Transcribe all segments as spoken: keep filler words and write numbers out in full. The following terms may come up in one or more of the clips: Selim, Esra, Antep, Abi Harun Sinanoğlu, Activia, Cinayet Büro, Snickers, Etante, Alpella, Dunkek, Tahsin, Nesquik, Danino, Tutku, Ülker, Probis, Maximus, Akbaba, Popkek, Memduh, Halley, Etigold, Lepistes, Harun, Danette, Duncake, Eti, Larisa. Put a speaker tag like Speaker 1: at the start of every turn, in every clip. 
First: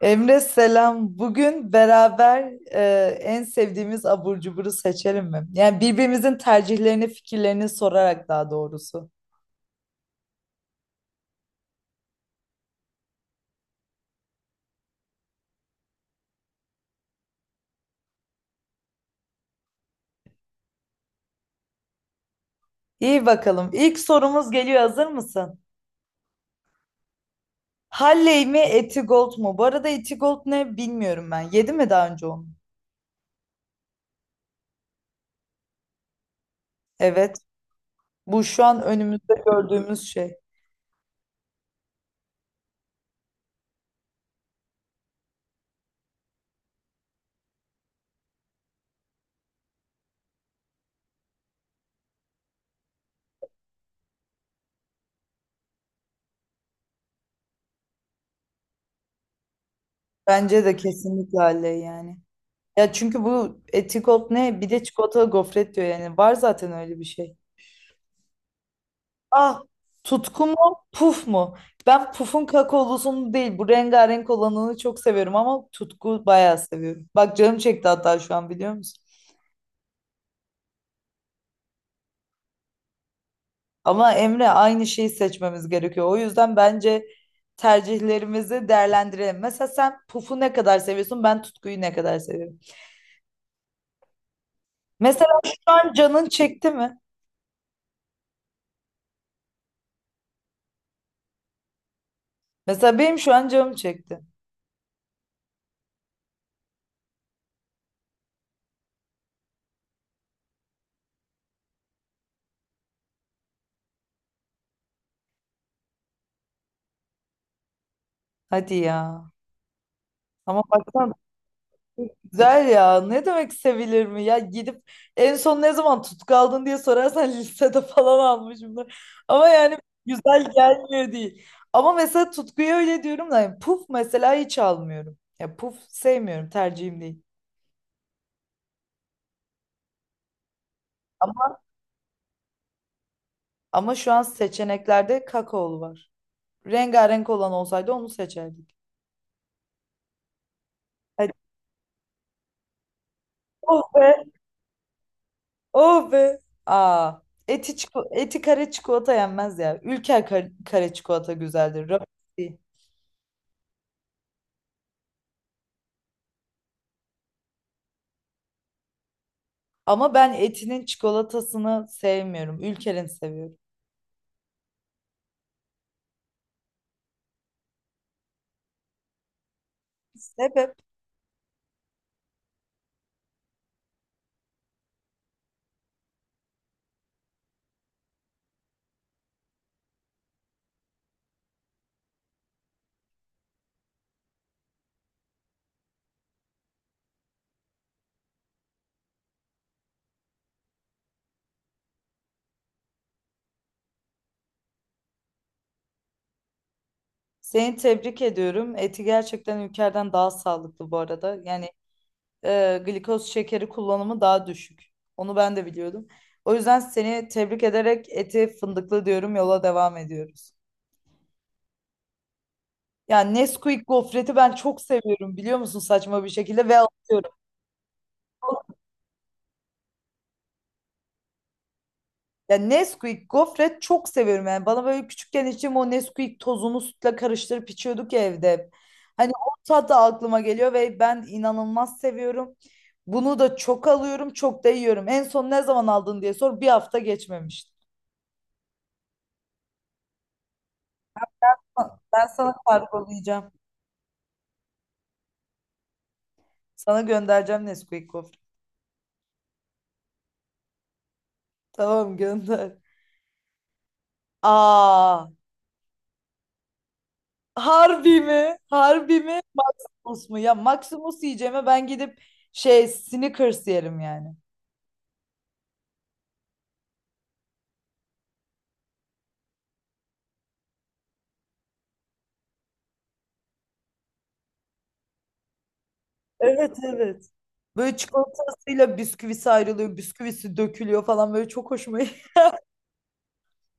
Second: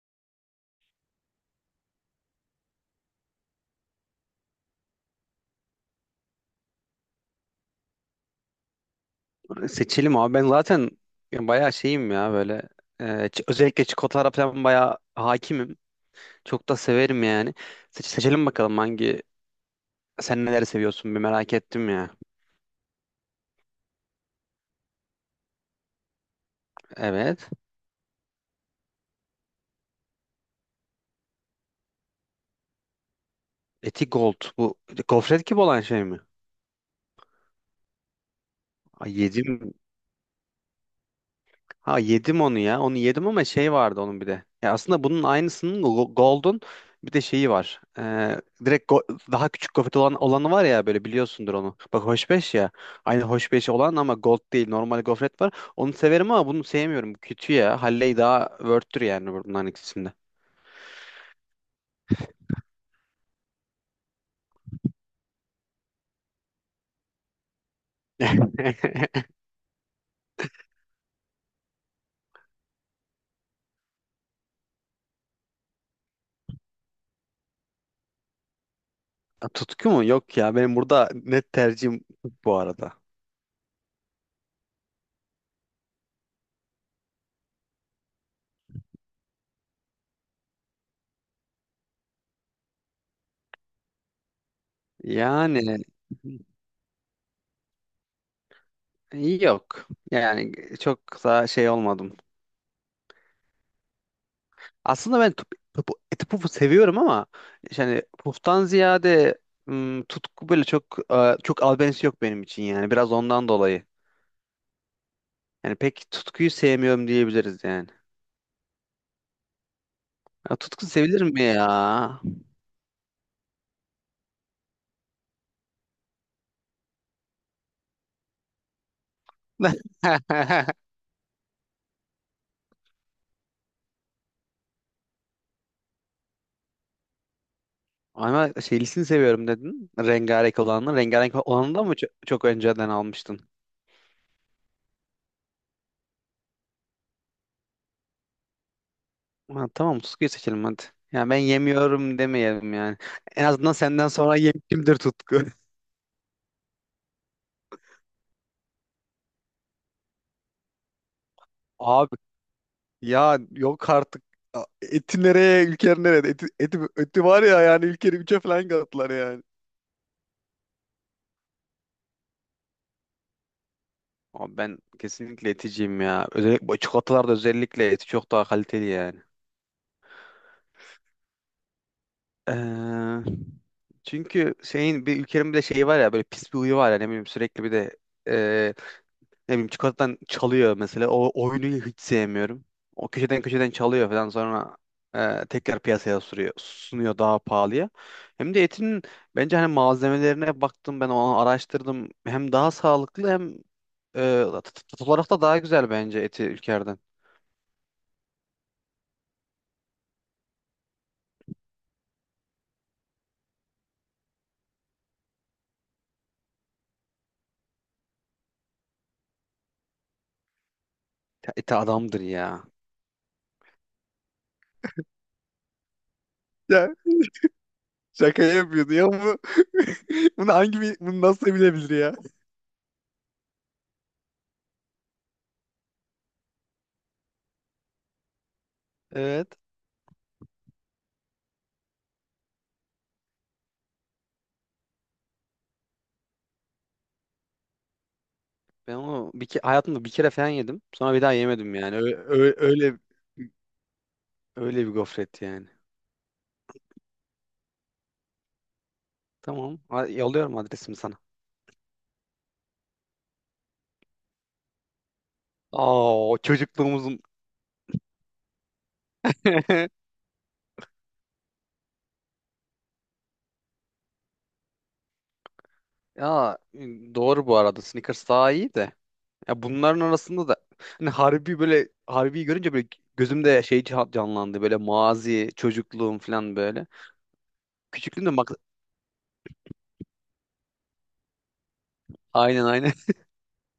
Speaker 1: Emre selam. Bugün beraber e, en sevdiğimiz abur cuburu seçelim mi? Yani birbirimizin tercihlerini, fikirlerini sorarak daha doğrusu.
Speaker 2: Seçelim abi. Ben zaten bayağı şeyim ya böyle. E, ç- özellikle çikolatalara falan bayağı hakimim. Çok da severim yani. Seç- seçelim bakalım hangi, sen neler seviyorsun bir merak ettim ya.
Speaker 1: İyi bakalım. İlk sorumuz geliyor. Hazır mısın?
Speaker 2: Evet.
Speaker 1: Halley mi, Etigold mu? Bu arada Etigold ne bilmiyorum ben. Yedi mi daha önce onu?
Speaker 2: Eti Gold. Bu gofret gibi olan şey mi?
Speaker 1: Evet. Bu şu an
Speaker 2: Ay
Speaker 1: önümüzde
Speaker 2: yedim.
Speaker 1: gördüğümüz şey.
Speaker 2: Ha yedim onu ya. Onu yedim ama şey vardı onun bir de. Ya aslında bunun aynısının go- Golden bir de şeyi var. Ee, direkt go- daha küçük gofret olan olanı var ya böyle, biliyorsundur onu. Bak hoşbeş ya. Aynı hoşbeş olan ama gold değil. Normal gofret var. Onu severim ama bunu sevmiyorum. Kötü ya. Halley daha worth'tür yani bunların ikisinde.
Speaker 1: Bence de kesinlikle öyle yani. Ya çünkü bu etikot ne? Bir de çikolatalı gofret diyor yani. Var zaten öyle bir şey. Ah, tutku mu puf mu? Ben pufun kakaolusunu değil bu rengarenk olanını çok seviyorum ama tutku bayağı seviyorum. Bak canım çekti hatta şu an biliyor musun?
Speaker 2: Tutku mu? Yok ya. Benim burada net tercihim bu arada.
Speaker 1: Ama Emre aynı şeyi seçmemiz gerekiyor. O yüzden bence tercihlerimizi değerlendirelim. Mesela sen pufu ne kadar seviyorsun ben tutkuyu ne kadar seviyorum. Mesela şu
Speaker 2: Yani
Speaker 1: an canın çekti mi?
Speaker 2: yok. Yani çok da şey olmadım.
Speaker 1: Mesela benim şu an canım çekti.
Speaker 2: Aslında ben tup- tup- eti pufu seviyorum ama yani puftan ziyade, ım, tutku böyle çok e, çok albenisi yok benim için yani. Biraz ondan dolayı. Yani pek tutkuyu sevmiyorum diyebiliriz yani.
Speaker 1: Hadi ya.
Speaker 2: Ya,
Speaker 1: Ama
Speaker 2: tutku
Speaker 1: baksana
Speaker 2: sevilir mi ya?
Speaker 1: güzel ya. Ne demek sevilir mi? Ya gidip en son ne zaman tutku aldın diye sorarsan lisede falan almışımdır. Ama yani güzel gelmiyor değil. Ama mesela tutkuyu öyle diyorum da yani puf mesela hiç almıyorum. Ya puf sevmiyorum tercihim değil.
Speaker 2: Ama şeylisini seviyorum dedin. Rengarenk olanını. Rengarenk
Speaker 1: Ama,
Speaker 2: olanı da mı çok, çok önceden almıştın?
Speaker 1: ama şu an seçeneklerde kakaolu var. Rengarenk olan olsaydı onu seçerdik.
Speaker 2: Ha, tamam, tutkuyu seçelim hadi. Ya
Speaker 1: Hadi.
Speaker 2: ben yemiyorum demeyelim yani. En azından
Speaker 1: Oh
Speaker 2: senden
Speaker 1: be.
Speaker 2: sonra yemişimdir tutku.
Speaker 1: Oh be. Aa, eti, çiko- eti kare çikolata yenmez ya. Ülker kare, kare çikolata güzeldir. Rafine
Speaker 2: Abi
Speaker 1: değil.
Speaker 2: ya yok artık. A- Eti nereye, ülker nereye? Eti, eti, eti var ya, yani ülkeri üçe falan kattılar yani.
Speaker 1: Ama ben etinin çikolatasını sevmiyorum. Ülker'in seviyorum.
Speaker 2: Abi ben kesinlikle eticiyim ya. Özellikle bu çikolatalarda özellikle eti çok daha kaliteli yani.
Speaker 1: Sebep.
Speaker 2: Ee, Çünkü şeyin bir ülkenin bir de şeyi var ya, böyle pis bir huyu var ya, ne bileyim sürekli bir de ne bileyim çikolatadan çalıyor mesela. O oyunu hiç sevmiyorum. O köşeden köşeden çalıyor falan, sonra e, tekrar piyasaya sürüyor, sunuyor daha pahalıya. Hem de etinin bence, hani malzemelerine baktım ben, onu araştırdım. Hem daha sağlıklı hem e, tat tat olarak da daha güzel bence eti ülkerden.
Speaker 1: Seni tebrik ediyorum. Eti gerçekten Ülker'den daha sağlıklı bu arada. Yani e, glikoz şekeri kullanımı daha düşük. Onu ben de biliyordum. O yüzden seni tebrik ederek eti fındıklı diyorum. Yola devam ediyoruz.
Speaker 2: Ya Eti adamdır ya.
Speaker 1: Yani Nesquik gofreti ben çok seviyorum biliyor musun saçma bir şekilde ve
Speaker 2: Ya
Speaker 1: alıyorum.
Speaker 2: şaka yapıyordu ya bu. Bunu hangi bir, bunu nasıl bilebilir ya?
Speaker 1: Ya Nesquik gofret çok seviyorum yani. Bana böyle küçükken içim o Nesquik tozunu sütle karıştırıp içiyorduk ya evde. Hep. Hani o
Speaker 2: Evet.
Speaker 1: tat da aklıma geliyor ve ben inanılmaz seviyorum. Bunu da çok alıyorum, çok da yiyorum. En son ne zaman aldın diye sor. Bir hafta geçmemişti.
Speaker 2: Ben onu bir ke- hayatımda bir kere falan yedim. Sonra bir daha yemedim yani.
Speaker 1: Ha,
Speaker 2: Öyle,
Speaker 1: ben sana
Speaker 2: öyle,
Speaker 1: kargolayacağım.
Speaker 2: Öyle bir gofret yani.
Speaker 1: Sana göndereceğim Nesquik gofret.
Speaker 2: Tamam. Ha- Yolluyorum adresimi sana.
Speaker 1: Tamam gönder. Aa,
Speaker 2: Aa, o çocukluğumuzun.
Speaker 1: harbi mi? Harbi mi? Maximus mu? Ya Maximus yiyeceğime ben gidip şey Snickers yerim yani.
Speaker 2: Ya e, doğru bu arada. Snickers daha iyi de. Ya bunların arasında da hani Harbi, böyle Harbi'yi görünce böyle gözümde şey ca- canlandı. Böyle mazi, çocukluğum falan
Speaker 1: Evet
Speaker 2: böyle.
Speaker 1: evet. Böyle
Speaker 2: Küçüklüğümde bak,
Speaker 1: çikolatasıyla bisküvisi ayrılıyor, bisküvisi dökülüyor falan böyle çok hoşuma gitti.
Speaker 2: aynen aynen.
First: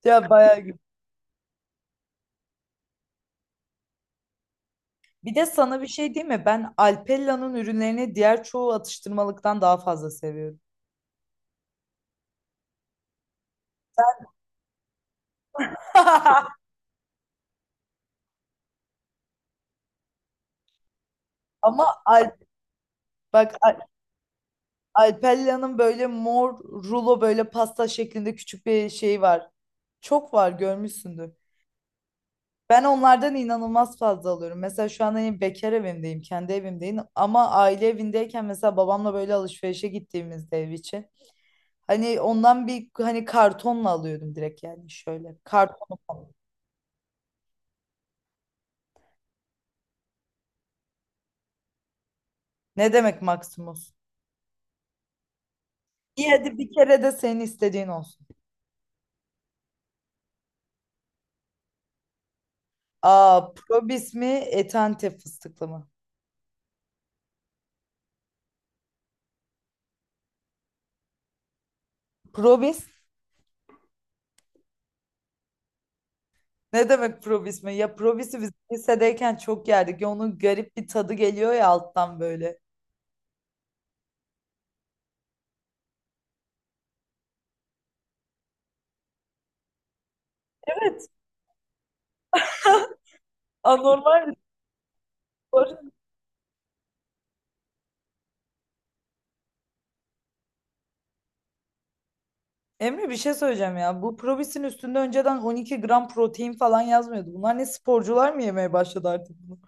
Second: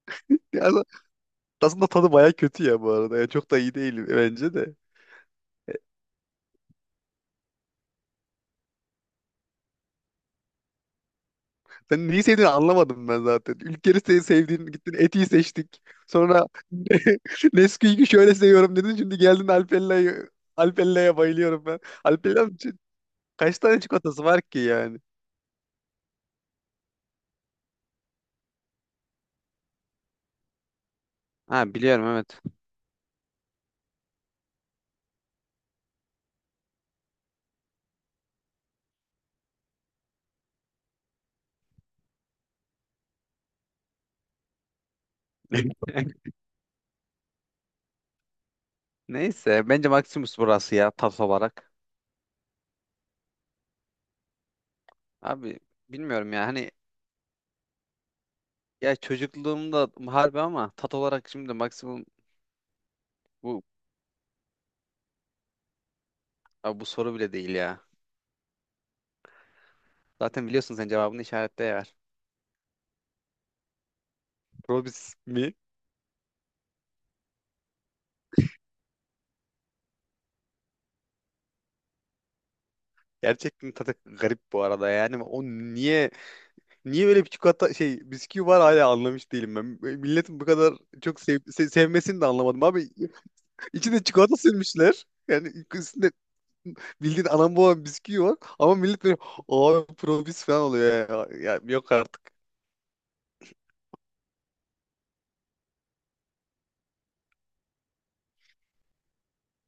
Speaker 1: Ya bayağı
Speaker 2: Ya
Speaker 1: gü-
Speaker 2: aslında tadı baya kötü ya bu arada. Ya çok da iyi değil bence de.
Speaker 1: Bir de sana bir şey diyeyim mi? Ben Alpella'nın ürünlerini diğer çoğu atıştırmalıktan daha fazla seviyorum.
Speaker 2: Sen neyi sevdiğini anlamadım ben zaten. Ülkeni se- sevdiğin, gittin Eti'yi seçtik. Sonra Nesquik'i şöyle seviyorum dedin. Şimdi geldin Alpella'yı. Alpella'ya bayılıyorum ben.
Speaker 1: Ama Al
Speaker 2: Alpella'nın ç-
Speaker 1: bak
Speaker 2: kaç tane
Speaker 1: Al-
Speaker 2: çikolatası var ki yani?
Speaker 1: Alpella'nın böyle mor rulo böyle pasta şeklinde küçük bir şey var. Çok var görmüşsündür.
Speaker 2: Ha biliyorum, evet.
Speaker 1: Ben onlardan inanılmaz fazla alıyorum. Mesela şu an hani bekar evimdeyim, kendi evimdeyim. Ama aile evindeyken mesela babamla böyle alışverişe gittiğimizde ev için. Hani ondan bir hani kartonla alıyordum direkt yani şöyle. Karton.
Speaker 2: Neyse bence Maximus burası ya tat olarak.
Speaker 1: Ne demek Maximus?
Speaker 2: Abi
Speaker 1: İyi
Speaker 2: bilmiyorum ya
Speaker 1: hadi bir
Speaker 2: hani,
Speaker 1: kere de senin istediğin olsun.
Speaker 2: ya çocukluğumda harbi ama tat olarak şimdi Maximum.
Speaker 1: Aa,
Speaker 2: Bu
Speaker 1: Probis mi, Etante fıstıklı mı?
Speaker 2: abi bu soru bile değil ya. Zaten biliyorsun sen cevabını, işaretle ver.
Speaker 1: Probis?
Speaker 2: Probis mi?
Speaker 1: Ne demek probis mi? Ya probisi biz lisedeyken çok yerdik. Ya onun garip bir tadı geliyor ya alttan böyle.
Speaker 2: Gerçekten tadı garip bu arada yani. O niye niye böyle bir çikolata şey bisküvi var hala anlamış değilim ben. Milletin bu kadar
Speaker 1: Evet.
Speaker 2: çok sev, se- sevmesini de anlamadım abi. İçine
Speaker 1: Anormal bir
Speaker 2: çikolata sürmüşler. Yani
Speaker 1: spor.
Speaker 2: üstünde bildiğin anam babam bisküvi var ama millet böyle abi probis falan oluyor ya. Ya yok artık.
Speaker 1: Emre bir şey söyleyeceğim ya. Bu probisin üstünde önceden on iki gram protein falan yazmıyordu. Bunlar ne sporcular mı yemeye başladı artık bunu?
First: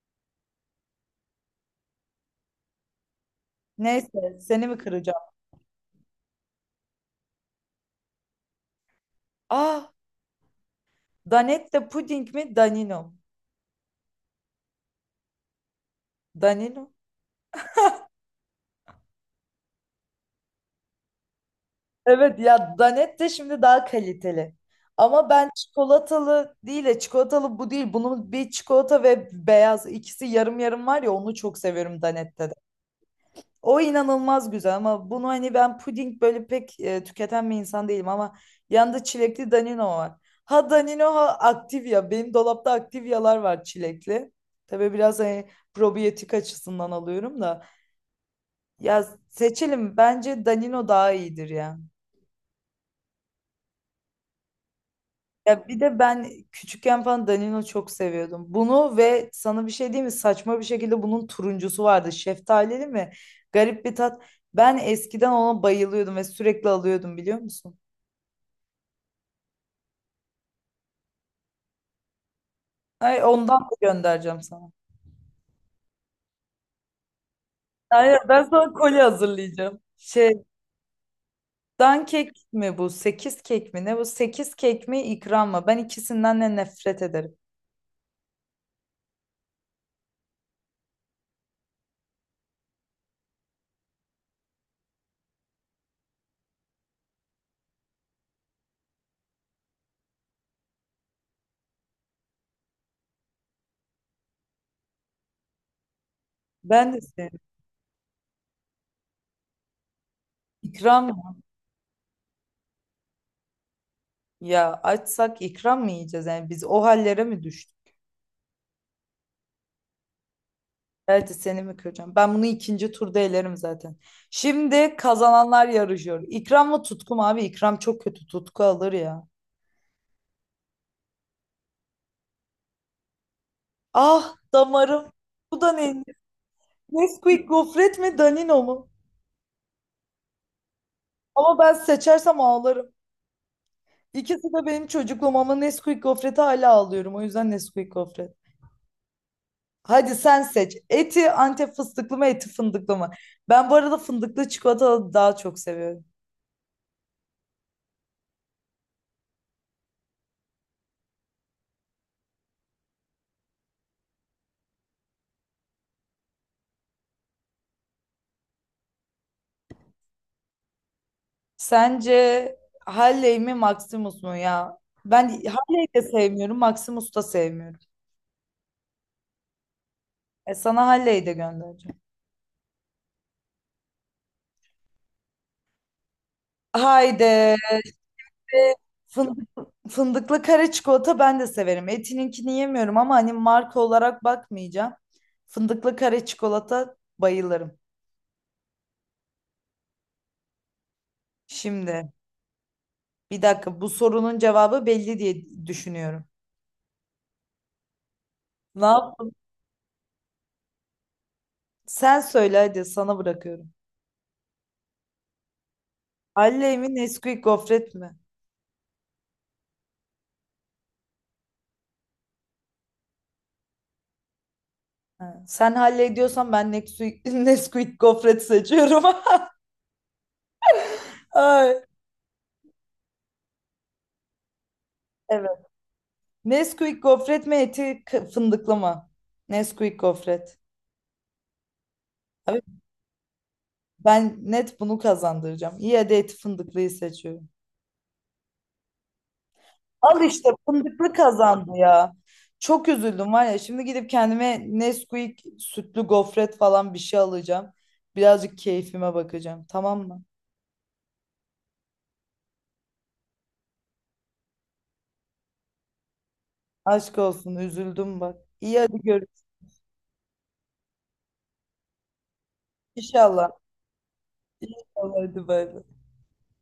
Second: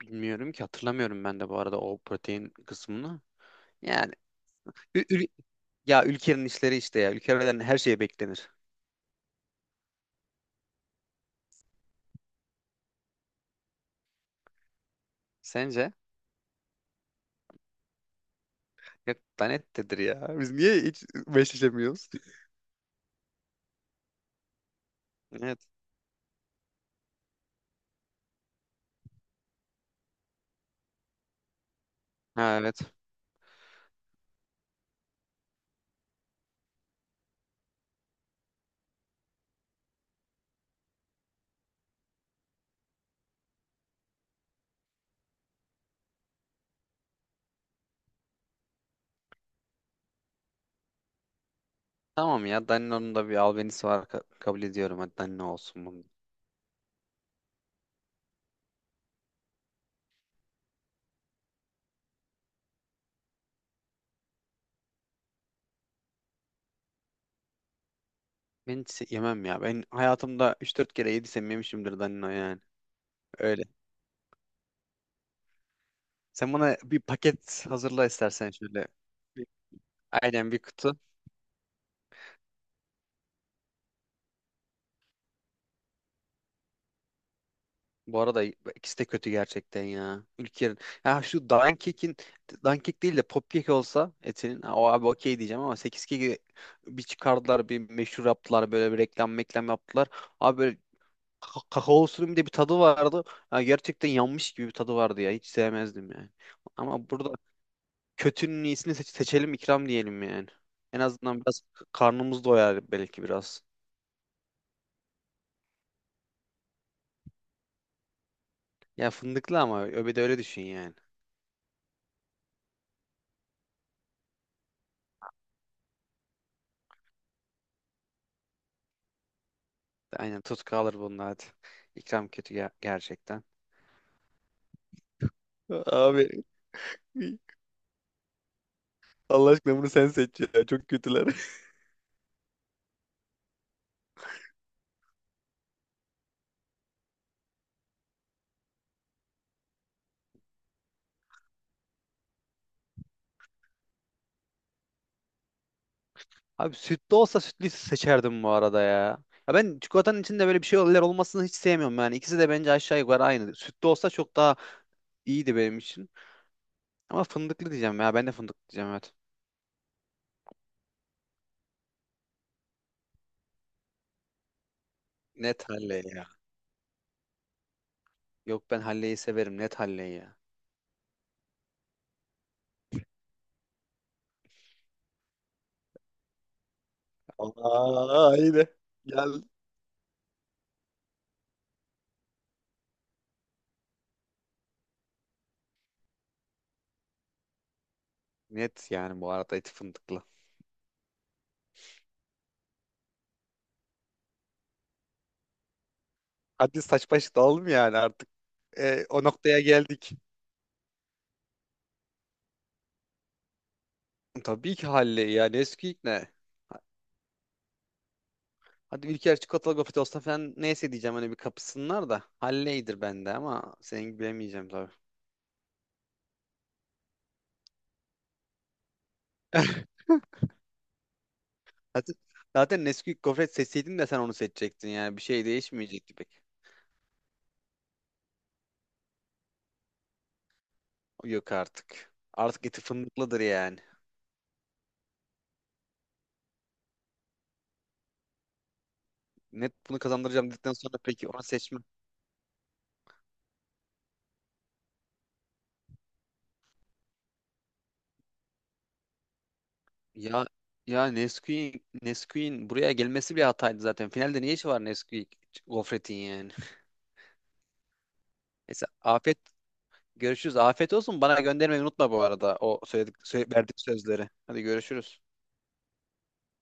Speaker 2: Bilmiyorum ki, hatırlamıyorum ben de bu arada o protein kısmını. Yani
Speaker 1: Neyse seni mi
Speaker 2: ü- ül-
Speaker 1: kıracağım?
Speaker 2: ya ülkenin işleri işte ya. Ülkelerden her şey beklenir.
Speaker 1: Ah, Danette puding mi? Danino. Mu?
Speaker 2: Sence?
Speaker 1: Danino.
Speaker 2: Yok lanettedir ya. Biz niye hiç meşleşemiyoruz?
Speaker 1: Evet ya Danette şimdi daha kaliteli. Ama ben
Speaker 2: Evet.
Speaker 1: çikolatalı değil de çikolatalı bu değil. Bunun bir çikolata ve beyaz ikisi yarım yarım var ya onu çok seviyorum Danette'de.
Speaker 2: Ha evet.
Speaker 1: O inanılmaz güzel ama bunu hani ben puding böyle pek e, tüketen bir insan değilim ama yanında çilekli Danino var. Ha Danino ha Activia. Benim dolapta Activia'lar var çilekli. Tabii biraz hani probiyotik açısından alıyorum da. Ya seçelim. Bence Danino daha iyidir ya.
Speaker 2: Tamam ya, Danino'nun da bir albenisi var, ka- kabul ediyorum. Hadi Danino
Speaker 1: Ya bir
Speaker 2: olsun
Speaker 1: de
Speaker 2: bunu.
Speaker 1: ben küçükken falan Danino çok seviyordum. Bunu ve sana bir şey diyeyim mi? Saçma bir şekilde bunun turuncusu vardı. Şeftalili mi? Garip bir tat. Ben eskiden ona bayılıyordum ve sürekli alıyordum biliyor musun?
Speaker 2: Ben hiç yemem ya. Ben hayatımda üç dört kere yediysem yemişimdir Danino yani.
Speaker 1: Ay ondan
Speaker 2: Öyle.
Speaker 1: da göndereceğim sana.
Speaker 2: Sen bana bir paket hazırla
Speaker 1: Aynen ben
Speaker 2: istersen
Speaker 1: sana
Speaker 2: şöyle.
Speaker 1: kolye
Speaker 2: Bir-
Speaker 1: hazırlayacağım. Şey,
Speaker 2: Aynen bir kutu.
Speaker 1: dan kek mi bu? Sekiz kek mi? Ne bu? Sekiz kek mi ikram mı? Ben ikisinden de nefret ederim.
Speaker 2: Bu arada ikisi de kötü gerçekten ya. Ülker'in. Ya şu Duncake'in, Dunkek değil de Popkek olsa etinin, ha, o abi okey diyeceğim ama sekiz keki bir çıkardılar, bir meşhur yaptılar, böyle bir reklam meklam yaptılar. Abi böyle ka- kakaolusunun bir de bir tadı vardı. Ya gerçekten yanmış gibi bir tadı vardı ya. Hiç sevmezdim yani.
Speaker 1: Ben de
Speaker 2: Ama burada
Speaker 1: seviyorum.
Speaker 2: kötünün iyisini seç- seçelim, ikram diyelim yani. En
Speaker 1: İkram.
Speaker 2: azından biraz k- karnımız doyar belki biraz.
Speaker 1: Ya açsak ikram mı yiyeceğiz? Yani biz o hallere mi düştük?
Speaker 2: Ya fındıklı ama öbede öyle düşün yani.
Speaker 1: Evet seni mi kıracağım? Ben bunu ikinci turda elerim zaten. Şimdi kazananlar yarışıyor. İkram mı tutku mu abi? İkram çok kötü. Tutku alır ya.
Speaker 2: Aynen tut kalır bunun hadi. İkram kötü, ger- gerçekten.
Speaker 1: Ah damarım. Bu da ne?
Speaker 2: Abi
Speaker 1: Nesquik gofret mi Danino mu?
Speaker 2: Allah aşkına bunu sen seç ya. Çok kötüler.
Speaker 1: Ama ben seçersem ağlarım. İkisi de benim çocukluğum ama Nesquik gofreti hala ağlıyorum. O yüzden Nesquik gofret. Hadi sen seç. Eti Antep fıstıklı mı eti fındıklı mı? Ben bu arada fındıklı çikolata daha çok seviyorum.
Speaker 2: Abi sütlü olsa sütlüyü seçerdim bu arada ya. Ya ben çikolatanın içinde böyle bir şey şeyler olmasını hiç sevmiyorum yani. İkisi de bence aşağı yukarı aynı. Sütlü olsa çok daha iyiydi benim için. Ama fındıklı diyeceğim ya. Ben de fındıklı diyeceğim, evet.
Speaker 1: Sence Halley mi Maximus mu ya? Ben
Speaker 2: Net
Speaker 1: Halley'i
Speaker 2: halle
Speaker 1: de
Speaker 2: ya.
Speaker 1: sevmiyorum, Maximus da sevmiyorum.
Speaker 2: Yok ben halleyi severim. Net halleyi ya.
Speaker 1: E sana Halley'i de göndereceğim. Haydi.
Speaker 2: Aa, yine. Gel.
Speaker 1: Fındık, fındıklı kare çikolata ben de severim. Etininkini yemiyorum ama hani marka olarak bakmayacağım. Fındıklı kare çikolata bayılırım.
Speaker 2: Net yani bu arada eti fındıklı.
Speaker 1: Şimdi bir dakika bu sorunun cevabı belli diye düşünüyorum.
Speaker 2: Hadi saç baş dalalım yani artık.
Speaker 1: Ne
Speaker 2: Ee,
Speaker 1: yap?
Speaker 2: o noktaya geldik.
Speaker 1: Sen söyle hadi sana bırakıyorum.
Speaker 2: Tabii ki halleyi, yani eski ne?
Speaker 1: Halley mi Nesquik gofret mi?
Speaker 2: Hadi Ülker çikolatalı gofret olsa falan neyse diyeceğim, hani bir kapısınlar da. Halleydir bende, ama senin gibi bilemeyeceğim tabii.
Speaker 1: Ha, sen hallediyorsan ben Nesquik, Nesquik gofret seçiyorum. Ay.
Speaker 2: Zaten, Zaten Nesquik gofret seçseydin de sen onu seçecektin yani. Bir şey
Speaker 1: Evet.
Speaker 2: değişmeyecekti pek.
Speaker 1: Nesquik gofret mi eti k- fındıklı mı? Nesquik gofret.
Speaker 2: Yok artık.
Speaker 1: Abi
Speaker 2: Artık eti fındıklıdır yani.
Speaker 1: ben net bunu kazandıracağım. İyi hadi eti fındıklıyı seçiyorum.
Speaker 2: Net bunu
Speaker 1: Al işte
Speaker 2: kazandıracağım dedikten sonra
Speaker 1: fındıklı
Speaker 2: peki onu
Speaker 1: kazandı
Speaker 2: seçme.
Speaker 1: ya. Çok üzüldüm var ya. Şimdi gidip kendime Nesquik sütlü gofret falan bir şey alacağım. Birazcık keyfime bakacağım. Tamam mı?
Speaker 2: Ya ya Nesquik'in Nesquik'in buraya gelmesi bir hataydı zaten. Finalde ne işi var Nesquik gofretin yani.
Speaker 1: Aşk olsun üzüldüm bak. İyi
Speaker 2: Neyse
Speaker 1: hadi
Speaker 2: afet,
Speaker 1: görüşürüz.
Speaker 2: görüşürüz. Afiyet olsun. Bana göndermeyi unutma bu arada o söyledik, söyle,
Speaker 1: İnşallah.
Speaker 2: verdiğim sözleri. Hadi
Speaker 1: İnşallah
Speaker 2: görüşürüz.
Speaker 1: hadi bay bay.